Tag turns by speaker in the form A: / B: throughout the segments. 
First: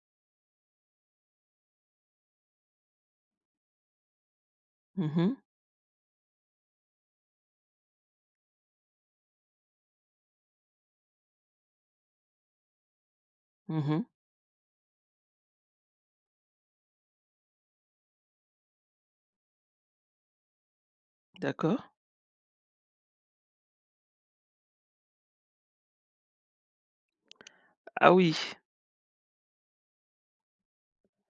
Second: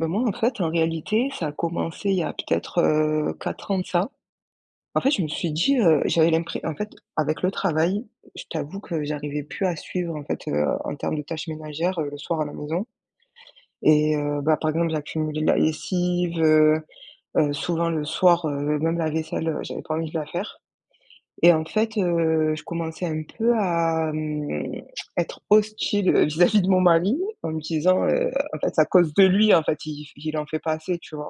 A: Bah, moi, en fait, en réalité, ça a commencé il y a peut-être, heu, 4 ans de ça. En fait,
B: Mmh
A: je me
B: mh.
A: suis dit, heu, j'avais l'impre en fait, avec le travail, je t'avoue que j'arrivais plus à suivre, en fait, heu, en termes de tâches ménagères, heu, le soir à la maison.
B: Mmh mh.
A: Et heu, bah, par exemple, j'accumulais la lessive, heu heu, souvent le soir, heu, même la vaisselle heu, j'avais pas envie de la faire. Et en
B: D'accord.
A: fait, heu, je commençais un peu à, hem, à être hostile, heu vis-à-vis de mon mari, en me disant,
B: Ah,
A: heu:
B: oui.
A: «En fait c'est à cause de lui, en fait iI f il en fait pas assez!» tu vois?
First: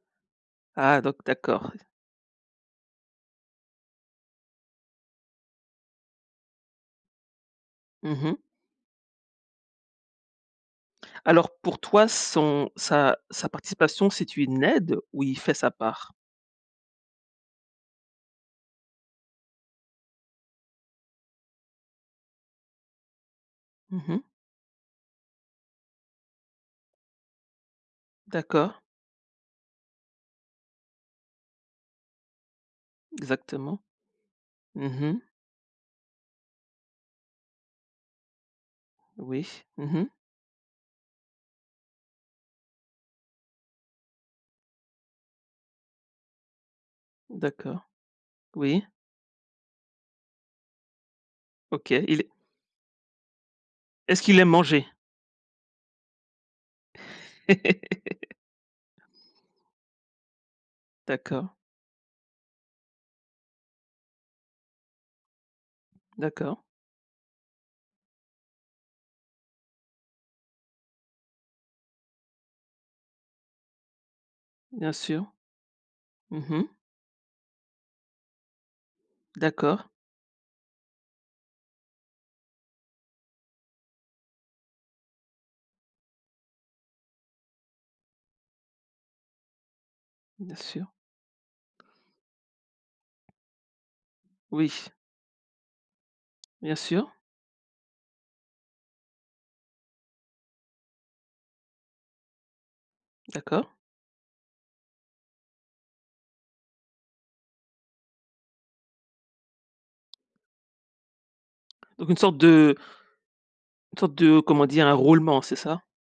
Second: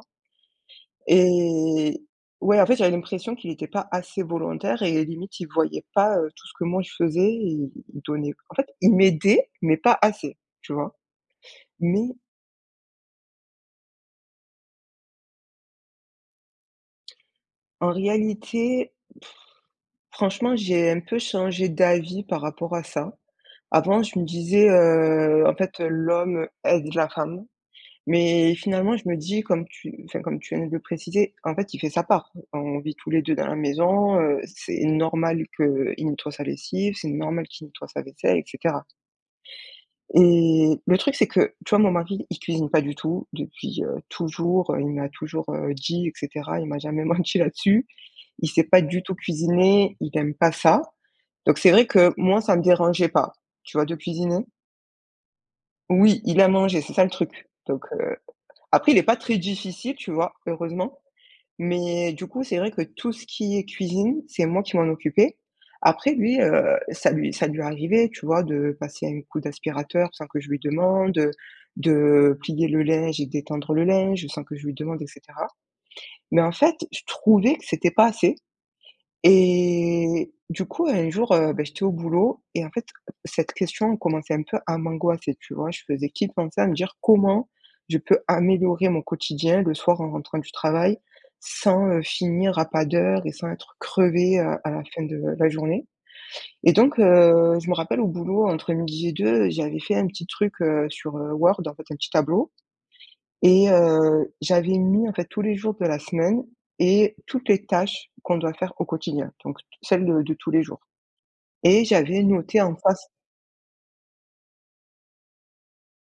B: Ah donc d'accord.
A: Et ouais, en fait, j'avais l'impression qu'il était pas assez volontaire et, limite, il voyait pas, heu, tout ce que moi je faisais. Et il il
B: Mmh
A: donnait
B: mh.
A: en fait, il m'aidait, mais pas assez, tu vois?
B: Alors, pour
A: Mais
B: toi, son sa sa participation, c'est une aide ou il fait sa part?
A: en réalité, franchement, j'ai un peu changé d'avis par rapport à ça. Avant,
B: Mmh
A: je
B: mh.
A: me disais, heu: «En fait, heu, l'homme aide la femme.» mais
B: D'accord.
A: finalement, je me dis, comme tu enfin comme tu viens de le préciser: «En fait il fait sa part. On vit tous les 2 dans la
B: Exactement.
A: maison, heu, c'est
B: Mmh mh.
A: normal qu'il nettoie sa lessive, c'est normal qu'il nettoie sa vaisselle, et cetera.»
B: Oui, mmh mh.
A: Et le truc, c'est que, tu vois, mon mari, il cuisine pas du tout depuis, heu, toujours. Heu, il me l'a toujours, heu, dit, et cetera, il m'a jamais menti là-dessus.
B: D'accord.
A: Il sait pas
B: Oui.
A: du tout cuisiner, il aime pas ça. Donc c'est vrai
B: OK,
A: que
B: il est
A: moi, ça me dérangeait pas, tu vois, de
B: Est-ce qu'il
A: cuisiner.
B: aime manger?
A: Oui, il aime manger, c'est ça le truc, donc, heu après, il est pas très difficile, tu vois, heureusement.
B: D'accord.
A: Mais du coup c'est vrai que tout ce qui est cuisine, c'est moi qui m'en occupais. Après, lui,
B: D'accord.
A: heu, ça lui ça lui arrivait, tu vois, de passer un coup d'aspirateur sans que je lui demande, heu, de plier le linge et d'étendre le linge sans que je lui
B: Bien
A: demande, et
B: sûr.
A: cetera.
B: Mmh
A: Mais en
B: mh.
A: fait, je trouvais que c'était pas assez
B: D'accord.
A: et du coup, un jour, heu, bah j'étais au boulot. Et en fait, cette question elle commençait un peu à m'angoisser, tu vois? Je faisais qu'y penser, à me dire: «Comment je peux améliorer mon quotidien le soir en rentrant du
B: Bien sûr.
A: travail sans, heu, finir à pas d'heure et sans être crevée à
B: Oui
A: la fin de la journée?». Et
B: Bien
A: donc,
B: sûr.
A: heu, je me rappelle au boulot, entre 12:00 et 14:00, j'avais fait un petit truc, heu, sur, heu, Word, en fait un petit tableau. Et,
B: D'accord.
A: heu, j'avais mis, en fait, tous les jours de la semaine et toutes les tâches qu'on doit faire au quotidien. Donc, toutes celles de de tous les jours. Et
B: Donc une
A: j'avais
B: sorte
A: noté
B: de
A: en face
B: une sorte de comment dire? Un roulement, c'est ça?